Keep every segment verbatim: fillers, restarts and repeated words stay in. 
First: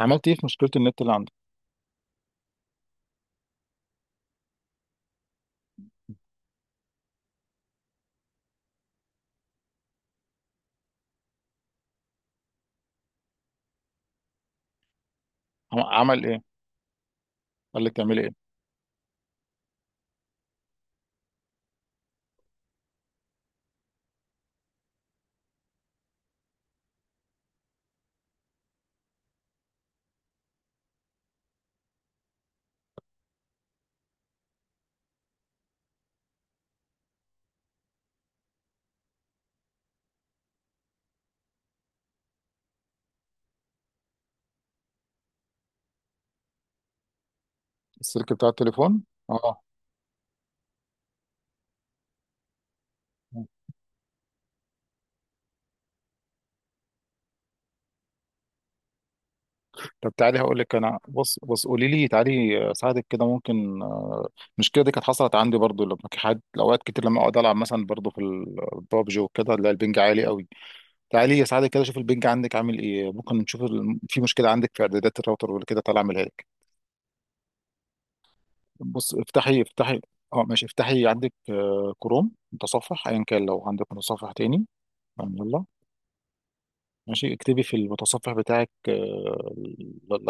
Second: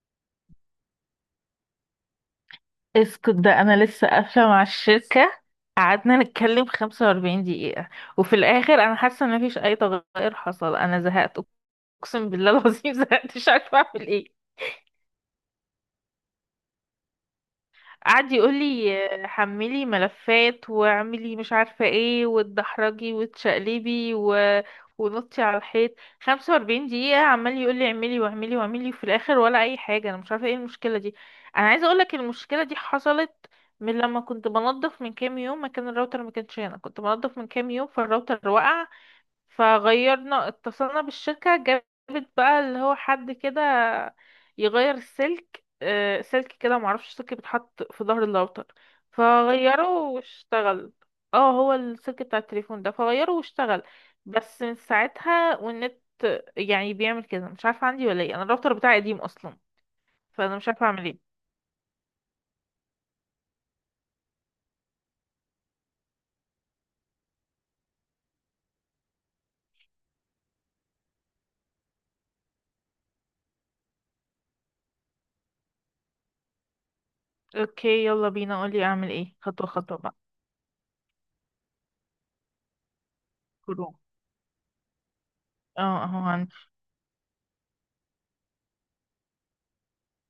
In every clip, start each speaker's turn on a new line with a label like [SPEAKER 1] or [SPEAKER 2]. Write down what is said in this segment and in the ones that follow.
[SPEAKER 1] عملت ايه في مشكله النت اللي عندك؟
[SPEAKER 2] اسكت ده انا لسه قافله مع الشركه. قعدنا نتكلم خمسة وأربعين دقيقة دقيقه، وفي الاخر انا حاسه ان مفيش اي تغير حصل. انا زهقت، اقسم بالله العظيم. زهقت مش عارفه اعمل ايه.
[SPEAKER 1] عم- عمل ايه؟ قال لك تعملي
[SPEAKER 2] قعد
[SPEAKER 1] ايه؟
[SPEAKER 2] يقول لي حملي ملفات واعملي مش عارفه ايه وتدحرجي وتشقلبي و... ونطي على الحيط. خمسة وأربعين دقيقة دقيقه عمال يقول لي اعملي واعملي واعملي، وفي الاخر ولا اي حاجه. انا مش عارفه ايه المشكله دي. انا عايزه اقول لك المشكله دي حصلت من لما كنت بنظف من كام يوم. مكان الراوتر ما كانش هنا، كنت بنظف من كام يوم فالراوتر وقع. فغيرنا، اتصلنا بالشركة، جابت بقى اللي هو حد كده يغير السلك. آه، سلك كده، معرفش، سلك بيتحط في ظهر
[SPEAKER 1] السلك بتاع
[SPEAKER 2] الراوتر
[SPEAKER 1] التليفون. اه.
[SPEAKER 2] فغيره واشتغل. اه، هو السلك بتاع التليفون ده، فغيره واشتغل. بس من ساعتها والنت يعني بيعمل كده. مش عارفة عندي ولا ايه، انا الراوتر بتاعي قديم اصلا.
[SPEAKER 1] طب تعالي
[SPEAKER 2] فانا
[SPEAKER 1] هقول
[SPEAKER 2] مش
[SPEAKER 1] لك،
[SPEAKER 2] عارفة
[SPEAKER 1] انا
[SPEAKER 2] اعمل ايه.
[SPEAKER 1] بص بص قولي لي تعالي اساعدك كده ممكن. المشكله دي كانت حصلت عندي برضو لما كان حد، اوقات كتير لما اقعد العب مثلا برضو في البابجي وكده، لا، البنج عالي قوي. تعالي اساعدك كده، شوف البنج عندك عامل ايه، ممكن نشوف ال- في مشكله عندك في اعدادات الراوتر ولا كده، تعالى اعملها لك.
[SPEAKER 2] اوكي، يلا بينا، قولي اعمل
[SPEAKER 1] بص
[SPEAKER 2] ايه
[SPEAKER 1] افتحي
[SPEAKER 2] خطوة خطوة
[SPEAKER 1] افتحي
[SPEAKER 2] بقى.
[SPEAKER 1] اه ماشي، افتحي عندك آه، كروم، متصفح ايا كان، لو عندك
[SPEAKER 2] كروم،
[SPEAKER 1] متصفح تاني. يلا.
[SPEAKER 2] اه اهو عندي.
[SPEAKER 1] ماشي اكتبي في المتصفح بتاعك آه، الاي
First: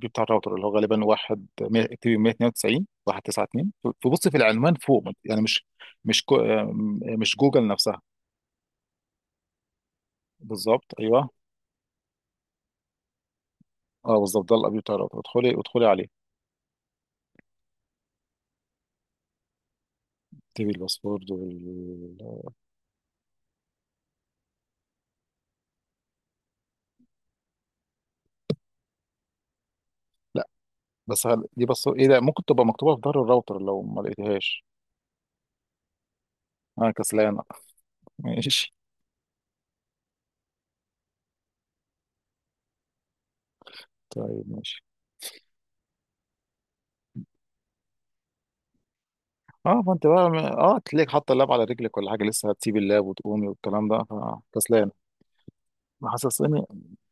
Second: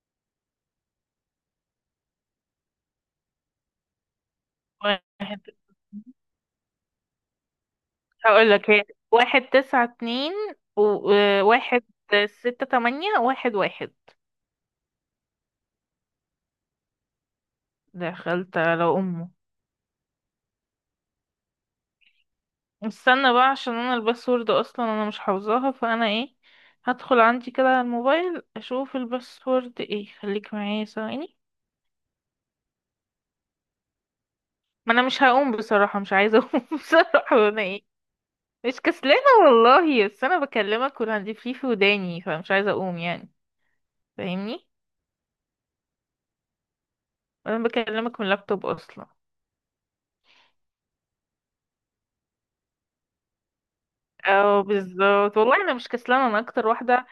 [SPEAKER 1] بي بتاع الراوتر، اللي هو غالبا واحد مية- اكتبي مية اتنين وتسعين واحد تسعة اتنين. فبصي في العنوان فوق، يعني
[SPEAKER 2] واحد،
[SPEAKER 1] مش مش كو- آه، مش جوجل نفسها.
[SPEAKER 2] هقول لك هي، واحد تسعة اتنين
[SPEAKER 1] بالظبط، ايوه.
[SPEAKER 2] وواحد ستة تمانية واحد واحد.
[SPEAKER 1] اه بالظبط، ده الاي بي بتاع الراوتر، ادخلي ادخلي عليه.
[SPEAKER 2] دخلت على أمه.
[SPEAKER 1] اكتبي الباسورد وال...
[SPEAKER 2] استنى بقى، عشان أنا الباسورد أصلا أنا مش حافظاها، فأنا ايه، هدخل عندي كده على الموبايل أشوف الباسورد ايه.
[SPEAKER 1] لا،
[SPEAKER 2] خليك معايا
[SPEAKER 1] بس
[SPEAKER 2] ثواني.
[SPEAKER 1] هل... دي بس ايه؟ ده ممكن تبقى مكتوبه في ظهر الراوتر لو ما لقيتهاش.
[SPEAKER 2] ما أنا مش هقوم بصراحة، مش عايزة أقوم.
[SPEAKER 1] انا كسلان.
[SPEAKER 2] بصراحة أنا ايه،
[SPEAKER 1] ماشي.
[SPEAKER 2] مش كسلانة والله، بس أنا بكلمك والهاند فري في وداني، فمش عايزة أقوم يعني.
[SPEAKER 1] طيب
[SPEAKER 2] فاهمني،
[SPEAKER 1] ماشي.
[SPEAKER 2] أنا بكلمك من اللابتوب أصلا.
[SPEAKER 1] اه، فانت بقى، اه، تلاقيك حاطه اللاب على رجلك ولا حاجه، لسه هتسيب اللاب وتقومي والكلام ده.
[SPEAKER 2] اه
[SPEAKER 1] فكسلان
[SPEAKER 2] بالظبط، والله انا مش كسلانه، انا
[SPEAKER 1] حاسس.
[SPEAKER 2] اكتر واحده،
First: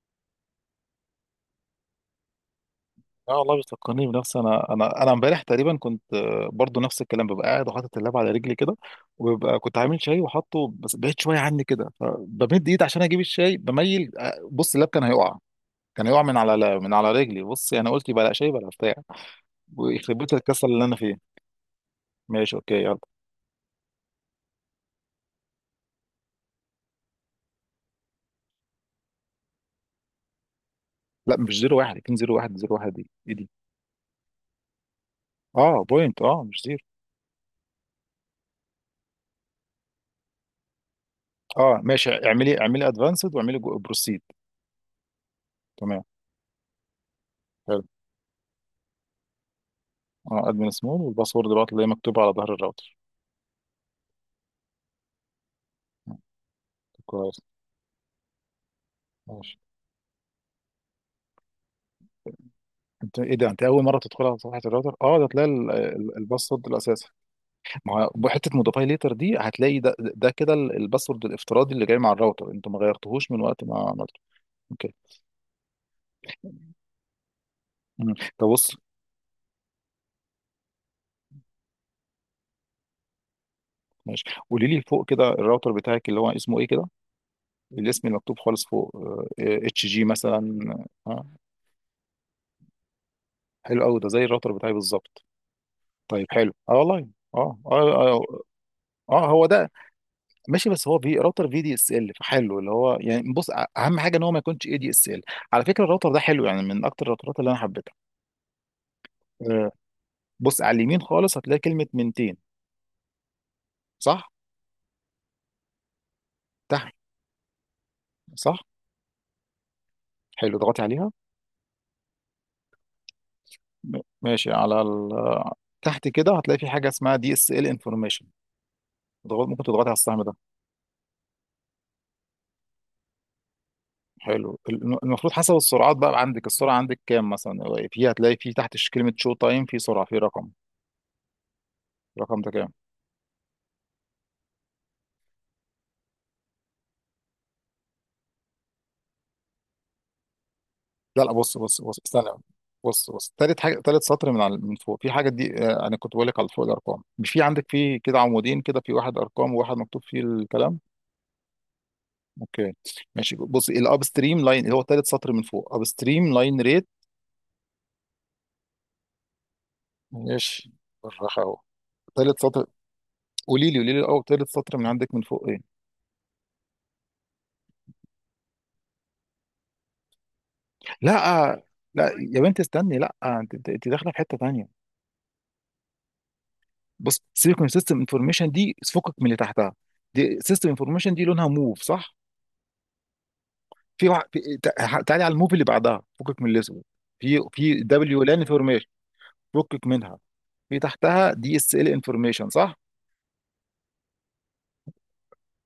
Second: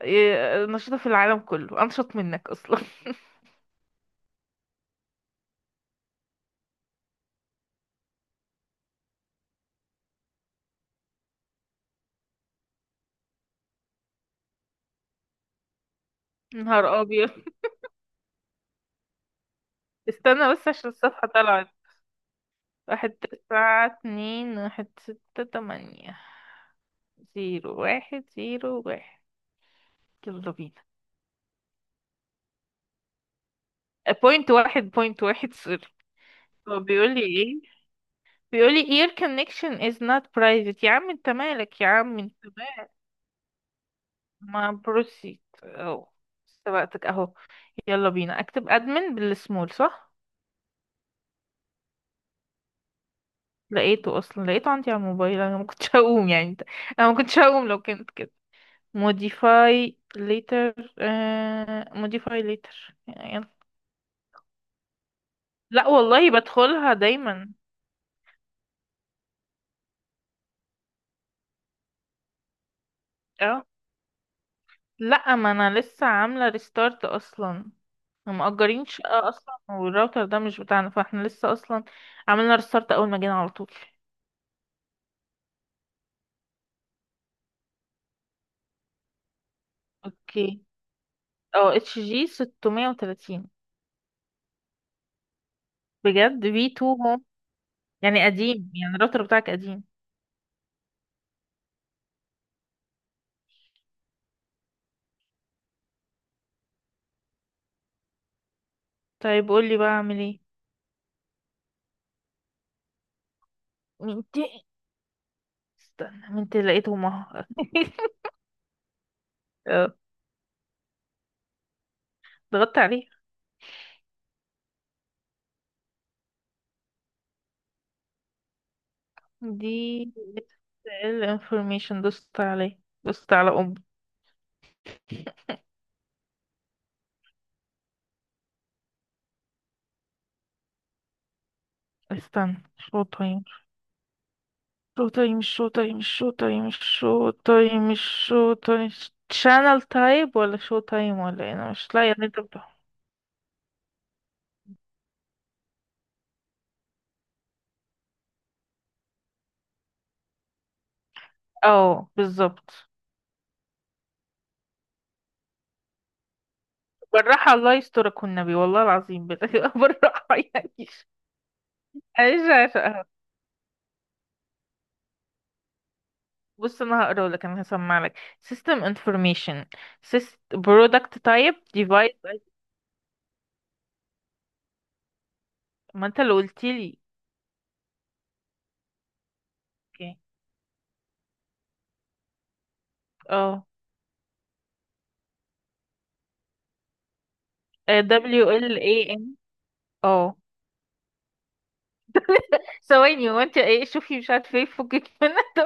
[SPEAKER 2] إيه، نشيطه في العالم، كله انشط منك اصلا.
[SPEAKER 1] اه والله، بتفكرني بنفسي انا، انا انا امبارح تقريبا كنت آه، برضو نفس الكلام، ببقى قاعد وحاطط اللاب على رجلي كده، وببقى كنت عامل شاي وحاطه بس بعيد شويه عني كده، فبمد ايد عشان اجيب الشاي بميل، آه، بص اللاب كان هيقع، كان هيقع من على
[SPEAKER 2] نهار
[SPEAKER 1] من على
[SPEAKER 2] ابيض.
[SPEAKER 1] رجلي، بص يعني قلت بلا شاي بلا بتاع، ويخرب بيت
[SPEAKER 2] استنى
[SPEAKER 1] الكسل
[SPEAKER 2] بس
[SPEAKER 1] اللي
[SPEAKER 2] عشان
[SPEAKER 1] انا
[SPEAKER 2] الصفحه
[SPEAKER 1] فيه.
[SPEAKER 2] طلعت.
[SPEAKER 1] ماشي اوكي يلا.
[SPEAKER 2] واحد تسعة اتنين واحد ستة تمانية زيرو واحد زيرو واحد. يلا بينا.
[SPEAKER 1] لا مش زيرو واحد، كان زيرو واحد زيرو واحد، دي ايه دي؟
[SPEAKER 2] بوينت واحد بوينت واحد
[SPEAKER 1] اه
[SPEAKER 2] صفر.
[SPEAKER 1] بوينت، اه مش زيرو.
[SPEAKER 2] هو بيقول لي ايه؟ بيقول لي your connection is not private. يا عم انت
[SPEAKER 1] اه
[SPEAKER 2] مالك، يا
[SPEAKER 1] ماشي،
[SPEAKER 2] عم انت
[SPEAKER 1] اعملي اعملي
[SPEAKER 2] مالك.
[SPEAKER 1] ادفانسد، واعملي بروسيد.
[SPEAKER 2] ما بروسيت
[SPEAKER 1] تمام.
[SPEAKER 2] اهو، سبقتك اهو.
[SPEAKER 1] حلو.
[SPEAKER 2] يلا بينا. اكتب admin بالسمول صح؟
[SPEAKER 1] اه، ادمن سمول، والباسورد بقى اللي هي مكتوبه على ظهر الراوتر.
[SPEAKER 2] لقيته اصلا، لقيته عندي على الموبايل. انا ما كنتش هقوم يعني. انا ما كنتش
[SPEAKER 1] كويس.
[SPEAKER 2] هقوم لو كانت كده.
[SPEAKER 1] ماشي.
[SPEAKER 2] modify later. آه... modify later
[SPEAKER 1] انت ايه
[SPEAKER 2] يعني.
[SPEAKER 1] ده، انت اول مره تدخلها على صفحه الراوتر؟ اه ده تلاقي ال-
[SPEAKER 2] لا
[SPEAKER 1] ال-
[SPEAKER 2] والله
[SPEAKER 1] الباسورد
[SPEAKER 2] بدخلها
[SPEAKER 1] الاساسي.
[SPEAKER 2] دايما.
[SPEAKER 1] ما هو حته موديفاي ليتر دي، هتلاقي ده ده كده ال- الباسورد الافتراضي اللي جاي مع الراوتر، انتوا ما غيرتوهوش من وقت
[SPEAKER 2] اه.
[SPEAKER 1] ما عملته. اوكي.
[SPEAKER 2] لا، ما انا لسه عامله ريستارت اصلا.
[SPEAKER 1] مم.
[SPEAKER 2] هم
[SPEAKER 1] طب بص،
[SPEAKER 2] مأجرين شقه اصلا، والراوتر ده مش بتاعنا، فاحنا لسه اصلا عملنا ريستارت اول ما جينا على طول.
[SPEAKER 1] ماشي. قولي لي فوق كده الراوتر بتاعك اللي هو اسمه ايه كده، الاسم المكتوب خالص فوق، اتش جي مثلا.
[SPEAKER 2] اوكي.
[SPEAKER 1] اه،
[SPEAKER 2] اه، اتش جي ستمية وتلاتين.
[SPEAKER 1] حلو قوي، ده زي الراوتر بتاعي بالظبط. طيب
[SPEAKER 2] بجد
[SPEAKER 1] حلو،
[SPEAKER 2] في
[SPEAKER 1] اه
[SPEAKER 2] تو
[SPEAKER 1] والله.
[SPEAKER 2] هوم.
[SPEAKER 1] اه، اه اه,
[SPEAKER 2] يعني قديم، يعني الراوتر
[SPEAKER 1] آه هو
[SPEAKER 2] بتاعك
[SPEAKER 1] ده.
[SPEAKER 2] قديم.
[SPEAKER 1] ماشي، بس هو في راوتر في دي اس ال فحلو، اللي هو يعني بص أ- اهم حاجه ان هو ما يكونش اي دي اس ال. على فكره الراوتر ده حلو، يعني من اكتر الراوترات اللي انا حبيتها.
[SPEAKER 2] طيب
[SPEAKER 1] آه،
[SPEAKER 2] قولي بقى اعمل
[SPEAKER 1] بص على اليمين خالص هتلاقي كلمه منتين،
[SPEAKER 2] ايه.
[SPEAKER 1] صح؟
[SPEAKER 2] استنى، من انت
[SPEAKER 1] تحت.
[SPEAKER 2] لقيتهم اهو.
[SPEAKER 1] صح.
[SPEAKER 2] اه،
[SPEAKER 1] حلو، اضغطي عليها.
[SPEAKER 2] ضغطت عليه.
[SPEAKER 1] م- ماشي، على ال... تحت كده هتلاقي في حاجه اسمها دي اس ال انفورميشن. ضغط، ممكن
[SPEAKER 2] دي
[SPEAKER 1] تضغطي على السهم ده.
[SPEAKER 2] ال information، دوست عليه دوست على ام.
[SPEAKER 1] حلو، الم- المفروض حسب السرعات بقى عندك، السرعه عندك كام مثلا؟ في هتلاقي في تحت ش- كلمه شو تايم، في سرعه، في رقم. الرقم ده
[SPEAKER 2] استنى.
[SPEAKER 1] كام؟
[SPEAKER 2] شو تايم شو تايم شو تايم شو تايم شو تايم شو تايم. شانل تايب ولا شو تايم
[SPEAKER 1] لا لا
[SPEAKER 2] ولا إيه؟
[SPEAKER 1] بص
[SPEAKER 2] انا
[SPEAKER 1] بص
[SPEAKER 2] مش
[SPEAKER 1] بص
[SPEAKER 2] لاقيه اللي
[SPEAKER 1] استنى.
[SPEAKER 2] انت بتقوله.
[SPEAKER 1] بص بص تالت حاجه، تالت سطر من على من فوق في حاجه دي، آه، انا كنت بقول لك على فوق الارقام، مش في عندك في كده عمودين كده، في واحد ارقام وواحد مكتوب فيه الكلام.
[SPEAKER 2] اه
[SPEAKER 1] اوكي.
[SPEAKER 2] بالظبط.
[SPEAKER 1] ماشي، بص الاب ستريم لاين، اللي هو تالت سطر من فوق، اب ستريم لاين ريت.
[SPEAKER 2] بالراحه الله يسترك والنبي والله العظيم بال- بالراحه
[SPEAKER 1] ماشي.
[SPEAKER 2] يعني.
[SPEAKER 1] بالراحه اهو، تالت سطر.
[SPEAKER 2] عايزه،
[SPEAKER 1] قولي لي، قولي لي الاول تالت سطر من عندك من فوق ايه؟
[SPEAKER 2] بص انا هقرا لك انا هسمع لك. system information. Syst... product
[SPEAKER 1] لا
[SPEAKER 2] type
[SPEAKER 1] آه، لا يا
[SPEAKER 2] device.
[SPEAKER 1] بنت استني، لا آه، انت، انت أنت داخله في حته تانيه.
[SPEAKER 2] ما انت اللي قلت لي.
[SPEAKER 1] بص سيكون سيستم انفورميشن دي، فكك من اللي تحتها.
[SPEAKER 2] اوكي.
[SPEAKER 1] دي سيستم انفورميشن دي لونها موف، صح؟
[SPEAKER 2] اه،
[SPEAKER 1] في وع... في... تع- تعالي على الموفي اللي بعدها، فكك من الاسم، في في
[SPEAKER 2] آه،
[SPEAKER 1] دبليو لان
[SPEAKER 2] W L
[SPEAKER 1] انفورميشن،
[SPEAKER 2] A M.
[SPEAKER 1] فكك منها.
[SPEAKER 2] اه.
[SPEAKER 1] في تحتها دي اس ال انفورميشن، صح؟
[SPEAKER 2] ثواني، وانت ايه، شوفي مش عارفه ايه فكك منها. طب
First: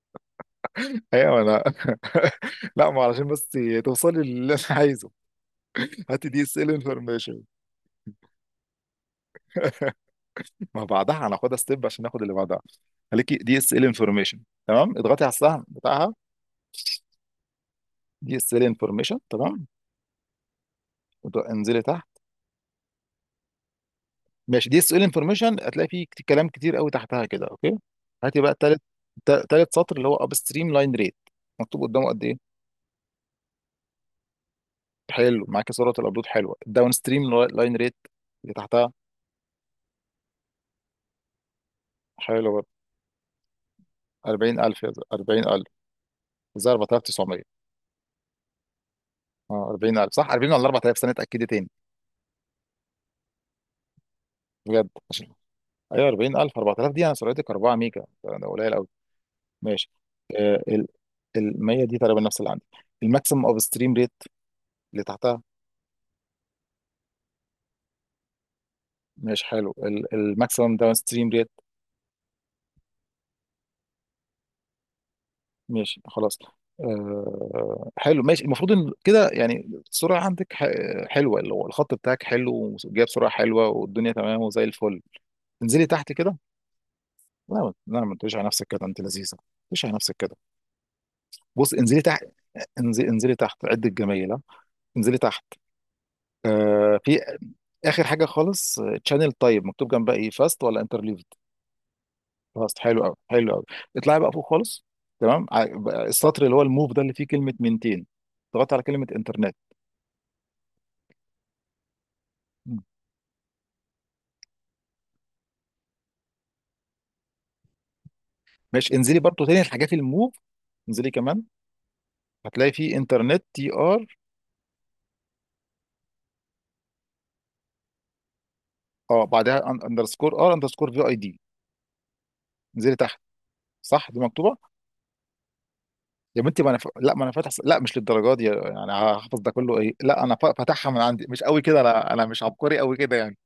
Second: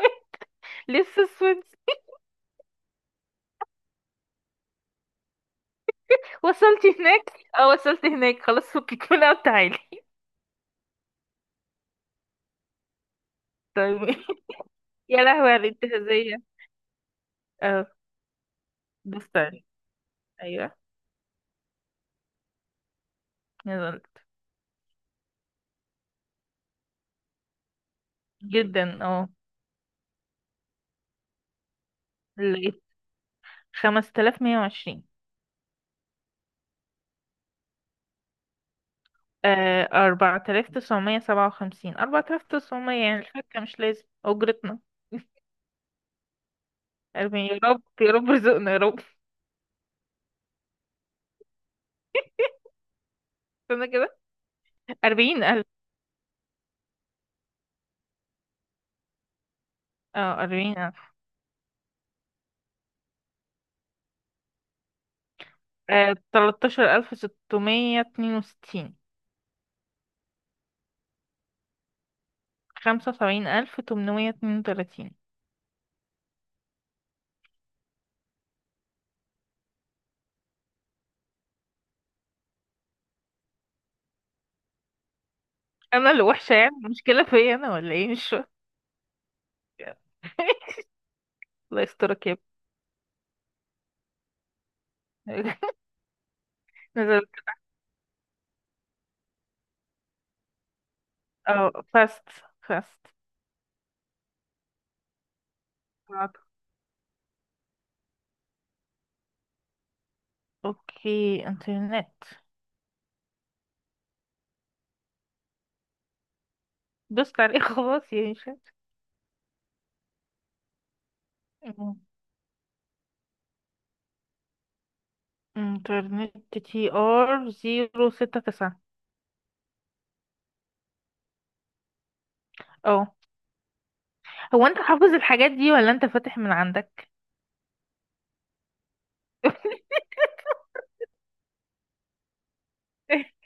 [SPEAKER 2] لسه
[SPEAKER 1] ايوه انا.
[SPEAKER 2] سويت.
[SPEAKER 1] لا، ما علشان بس توصلي للي انا عايزه. هاتي دي اس ال
[SPEAKER 2] وصلت هناك.
[SPEAKER 1] انفورميشن.
[SPEAKER 2] اه وصلت هناك، خلاص فكك منها وتعالي.
[SPEAKER 1] ما بعدها هناخدها ستيب عشان ناخد اللي بعدها. خليكي دي اس ال
[SPEAKER 2] طيب.
[SPEAKER 1] انفورميشن. تمام
[SPEAKER 2] يا
[SPEAKER 1] اضغطي على
[SPEAKER 2] لهوي
[SPEAKER 1] السهم
[SPEAKER 2] على
[SPEAKER 1] بتاعها.
[SPEAKER 2] الانتهازية. اه.
[SPEAKER 1] دي اس ال انفورميشن،
[SPEAKER 2] بس
[SPEAKER 1] تمام.
[SPEAKER 2] تاني. ايوه.
[SPEAKER 1] اضغ- انزلي تحت.
[SPEAKER 2] نزلت.
[SPEAKER 1] ماشي، دي اس ال انفورميشن هتلاقي فيه كت- كلام كتير قوي تحتها كده، اوكي. هاتي بقى تالت،
[SPEAKER 2] جدا اه.
[SPEAKER 1] تا- تالت سطر اللي هو اب ستريم لاين ريت، مكتوب قدامه قد ايه؟
[SPEAKER 2] لقيت خمسة آلاف ومية وعشرين.
[SPEAKER 1] حلو، معاك صورة الابلود حلوه. الداون ستريم لاين ريت اللي تحتها.
[SPEAKER 2] آه، أربعة آلاف تسعمية سبعة وخمسين، أربعة آلاف
[SPEAKER 1] حلو برضه.
[SPEAKER 2] تسعمية، يعني الفكة مش لازم أجرتنا.
[SPEAKER 1] اربعين الف يا زلمة، اربعين الف، زي اربعة آلاف وتسعمية.
[SPEAKER 2] أربعين، يا رب يا رب رزقنا يا رب.
[SPEAKER 1] اه اربعين الف، صح اربعين ولا اربعة آلاف سنه، اتاكدي تاني
[SPEAKER 2] استنى كده.
[SPEAKER 1] بجد عشان.
[SPEAKER 2] أربعين ألف.
[SPEAKER 1] ايوه اربعين الف، اربعة آلاف دي، انا سرعتك اربعة ميجا، ده ده قليل قوي. ماشي.
[SPEAKER 2] اه
[SPEAKER 1] آه،
[SPEAKER 2] أربعين
[SPEAKER 1] ال
[SPEAKER 2] ألف.
[SPEAKER 1] ال مية دي تقريبا نفس اللي عندي، الماكسيمم اوف ستريم ريت اللي تحتها.
[SPEAKER 2] تلاتاشر ألف ستمية اتنين وستين.
[SPEAKER 1] ماشي حلو. الماكسيمم داون ستريم ريت.
[SPEAKER 2] خمسة وسبعين ألف تمنمية اتنين وتلاتين.
[SPEAKER 1] ماشي خلاص. آه حلو ماشي، المفروض ان كده يعني السرعه عندك ح- حلوه، اللي هو الخط بتاعك حلو، وجايب سرعه حلوه والدنيا تمام وزي الفل. انزلي
[SPEAKER 2] أنا
[SPEAKER 1] تحت
[SPEAKER 2] اللي
[SPEAKER 1] كده.
[SPEAKER 2] وحشة يعني، المشكلة فيا
[SPEAKER 1] لا
[SPEAKER 2] أنا ولا
[SPEAKER 1] لا،
[SPEAKER 2] إيه،
[SPEAKER 1] ما
[SPEAKER 2] مش
[SPEAKER 1] تقوليش على
[SPEAKER 2] فاهمة.
[SPEAKER 1] نفسك كده، انت لذيذه، ما تقوليش على نفسك كده. بص
[SPEAKER 2] الله
[SPEAKER 1] انزلي تحت.
[SPEAKER 2] يسترك يا
[SPEAKER 1] انزلي, انزلي تحت عد الجميله. انزلي تحت.
[SPEAKER 2] ابني.
[SPEAKER 1] آه في،
[SPEAKER 2] نزلت.
[SPEAKER 1] اخر حاجه خالص، تشانل طيب مكتوب جنبها ايه، فاست ولا؟
[SPEAKER 2] اه فاست.
[SPEAKER 1] خلاص، حلو
[SPEAKER 2] فاست.
[SPEAKER 1] قوي، حلو قوي. اطلعي بقى فوق خالص. تمام، ع- بقى السطر اللي هو الموف ده اللي فيه كلمه منتين، اضغطي على كلمه انترنت.
[SPEAKER 2] اوكي، انترنت.
[SPEAKER 1] مم.
[SPEAKER 2] دوست عليه. خلاص يا
[SPEAKER 1] ماشي، انزلي برضو تاني الحاجات الموف، انزلي كمان.
[SPEAKER 2] هشام.
[SPEAKER 1] هتلاقي فيه انترنت تي ار،
[SPEAKER 2] انترنت تي ار زيرو ستة تسعة.
[SPEAKER 1] اه بعدها اندرسكور ار اندرسكور في اي دي، انزلي
[SPEAKER 2] اه.
[SPEAKER 1] تحت. صح، دي مكتوبه؟
[SPEAKER 2] هو انت حافظ الحاجات دي ولا انت فاتح
[SPEAKER 1] يا
[SPEAKER 2] من
[SPEAKER 1] بنتي ما انا ف...
[SPEAKER 2] عندك؟
[SPEAKER 1] لا ما انا فاتح، لا مش للدرجه دي يعني، هحفظ ده كله، ايه؟ لا انا ف- فاتحها من عندي، مش قوي كده، انا، انا مش عبقري قوي كده يعني.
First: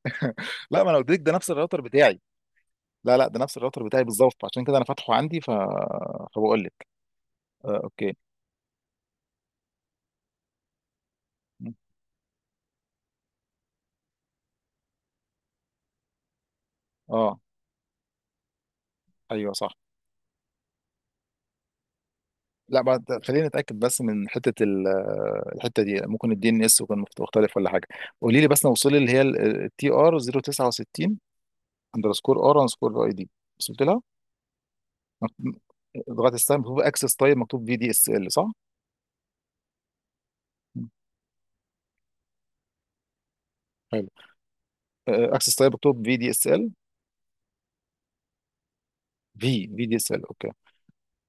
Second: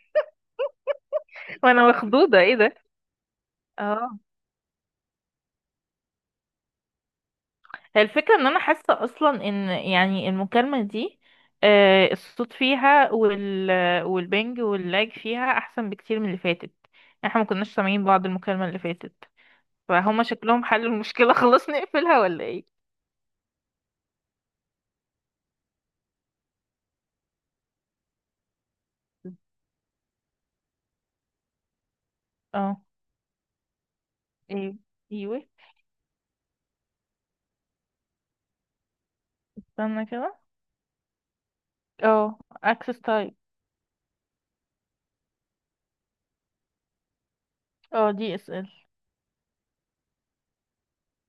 [SPEAKER 1] لا ما انا قلت لك ده نفس الراوتر
[SPEAKER 2] وانا
[SPEAKER 1] بتاعي.
[SPEAKER 2] مخضوضة ايه ده.
[SPEAKER 1] لا لا، ده نفس الراوتر بتاعي
[SPEAKER 2] اه.
[SPEAKER 1] بالظبط، عشان كده انا فاتحه عندي، ف... فبقول لك. آه
[SPEAKER 2] هي
[SPEAKER 1] اوكي.
[SPEAKER 2] الفكرة ان انا حاسة اصلا ان يعني المكالمة دي آه، الصوت فيها وال والبنج واللاج فيها احسن بكتير من اللي فاتت. يعني
[SPEAKER 1] اه.
[SPEAKER 2] احنا ما كناش سامعين بعض المكالمة اللي فاتت.
[SPEAKER 1] ايوه صح.
[SPEAKER 2] فهما شكلهم حلوا المشكلة. خلاص نقفلها ولا ايه؟
[SPEAKER 1] لا، بعد، خلينا نتاكد بس من حته ال- الحته دي، ممكن الدي ان اس يكون مخت- مختلف ولا حاجه. قولي لي بس وصلي اللي هي التي ار صفر ستة تسعة اندرسكور ار
[SPEAKER 2] اه.
[SPEAKER 1] اندرسكور اي دي، وصلت لها؟
[SPEAKER 2] ايه. ايوه.
[SPEAKER 1] مكتوب- لغايه الساعه مكتوب اكسس تايب، مكتوب في دي اس ال، صح؟
[SPEAKER 2] استنى كده.
[SPEAKER 1] مم.
[SPEAKER 2] اه. access type.
[SPEAKER 1] حلو، اكسس تايب مكتوب في دي اس ال.
[SPEAKER 2] اه دي اس ال.
[SPEAKER 1] في في دي است ال، اوكي.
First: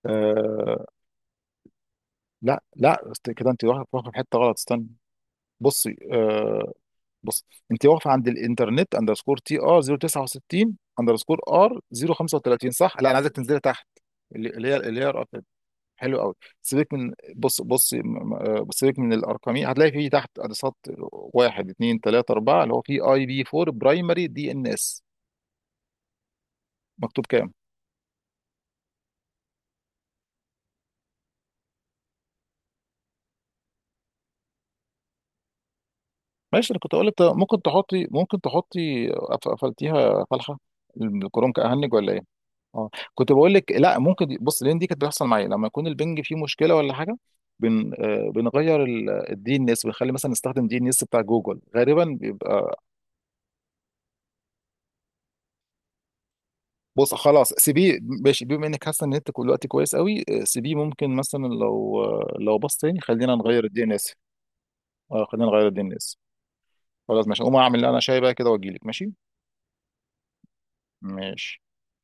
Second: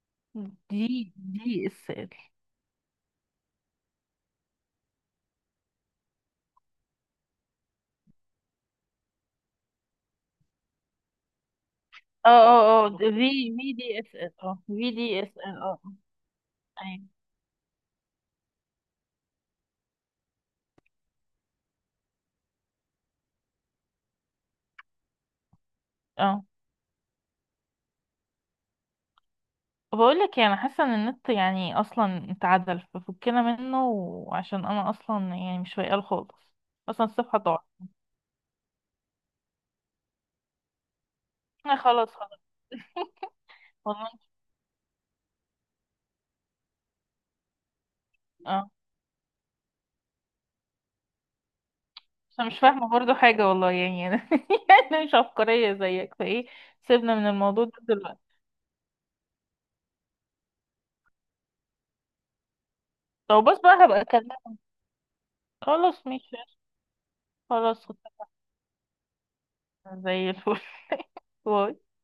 [SPEAKER 1] آه.
[SPEAKER 2] دي دي اس ال.
[SPEAKER 1] لا لا، است- كده انت واخد واخد في حته غلط، استنى. بصي، آه، بص، انت واقفه عند الانترنت اندرسكور تي ار صفر ستة تسعة اندرسكور ار
[SPEAKER 2] اه
[SPEAKER 1] صفر تلاته خمسة،
[SPEAKER 2] اه
[SPEAKER 1] صح؟
[SPEAKER 2] اه
[SPEAKER 1] لا انا عايزك
[SPEAKER 2] في
[SPEAKER 1] تنزلي
[SPEAKER 2] في
[SPEAKER 1] تحت،
[SPEAKER 2] دي اس ال،
[SPEAKER 1] اللي
[SPEAKER 2] اه
[SPEAKER 1] اللي هي
[SPEAKER 2] في
[SPEAKER 1] اللي هي
[SPEAKER 2] دي اس
[SPEAKER 1] الأرقام.
[SPEAKER 2] ال، اه آه.
[SPEAKER 1] حلو قوي، سيبك
[SPEAKER 2] ايوه.
[SPEAKER 1] من، بص بص م- م- آه، سيبك من الارقامين، هتلاقي فيه تحت ادرسات، واحد اثنين ثلاثه اربعه، اللي هو فيه اي بي فور برايمري دي ان اس،
[SPEAKER 2] اه
[SPEAKER 1] مكتوب كام؟
[SPEAKER 2] بقول لك انا حاسه ان النت يعني اصلا اتعدل، ففكنا منه، وعشان انا اصلا يعني مش فايقه خالص.
[SPEAKER 1] ماشي، انا كنت
[SPEAKER 2] اصلا
[SPEAKER 1] اقول لك
[SPEAKER 2] الصفحه
[SPEAKER 1] ممكن
[SPEAKER 2] ضاعت.
[SPEAKER 1] تحطي، ممكن تحطي، قف- قفلتيها فالحه. الكروم
[SPEAKER 2] انا
[SPEAKER 1] كأهنج
[SPEAKER 2] خلاص
[SPEAKER 1] ولا إيه؟
[SPEAKER 2] خلاص.
[SPEAKER 1] اه، كنت بقول لك، لا
[SPEAKER 2] والله.
[SPEAKER 1] ممكن دي- بص، لان دي كانت بتحصل معايا لما يكون البنج فيه مشكله ولا حاجه. بن آه،
[SPEAKER 2] اه،
[SPEAKER 1] بنغير ال- الدي ان اس، بنخلي مثلا نستخدم دي ان اس بتاع جوجل غالبا
[SPEAKER 2] عشان مش
[SPEAKER 1] بيبقى.
[SPEAKER 2] فاهمه برضو حاجه والله يعني انا يعني مش عبقريه زيك فايه.
[SPEAKER 1] بص
[SPEAKER 2] سيبنا من
[SPEAKER 1] خلاص
[SPEAKER 2] الموضوع ده
[SPEAKER 1] سيبيه،
[SPEAKER 2] دلوقتي.
[SPEAKER 1] ماشي، بما انك حاسه ان انت كل الوقت كويس قوي، آه، سيبيه، ممكن مثلا لو، آه، لو باص تاني، خلينا
[SPEAKER 2] طب بس
[SPEAKER 1] نغير الدي
[SPEAKER 2] بقى
[SPEAKER 1] ان
[SPEAKER 2] هبقى
[SPEAKER 1] اس.
[SPEAKER 2] اكلمك.
[SPEAKER 1] اه خلينا نغير الدي ان
[SPEAKER 2] خلاص
[SPEAKER 1] اس.
[SPEAKER 2] ماشي.
[SPEAKER 1] خلاص ماشي، اقوم اعمل
[SPEAKER 2] خلاص،
[SPEAKER 1] اللي انا، شاي بقى كده واجي لك. ماشي.
[SPEAKER 2] زي الفل.
[SPEAKER 1] ماشي.
[SPEAKER 2] باي.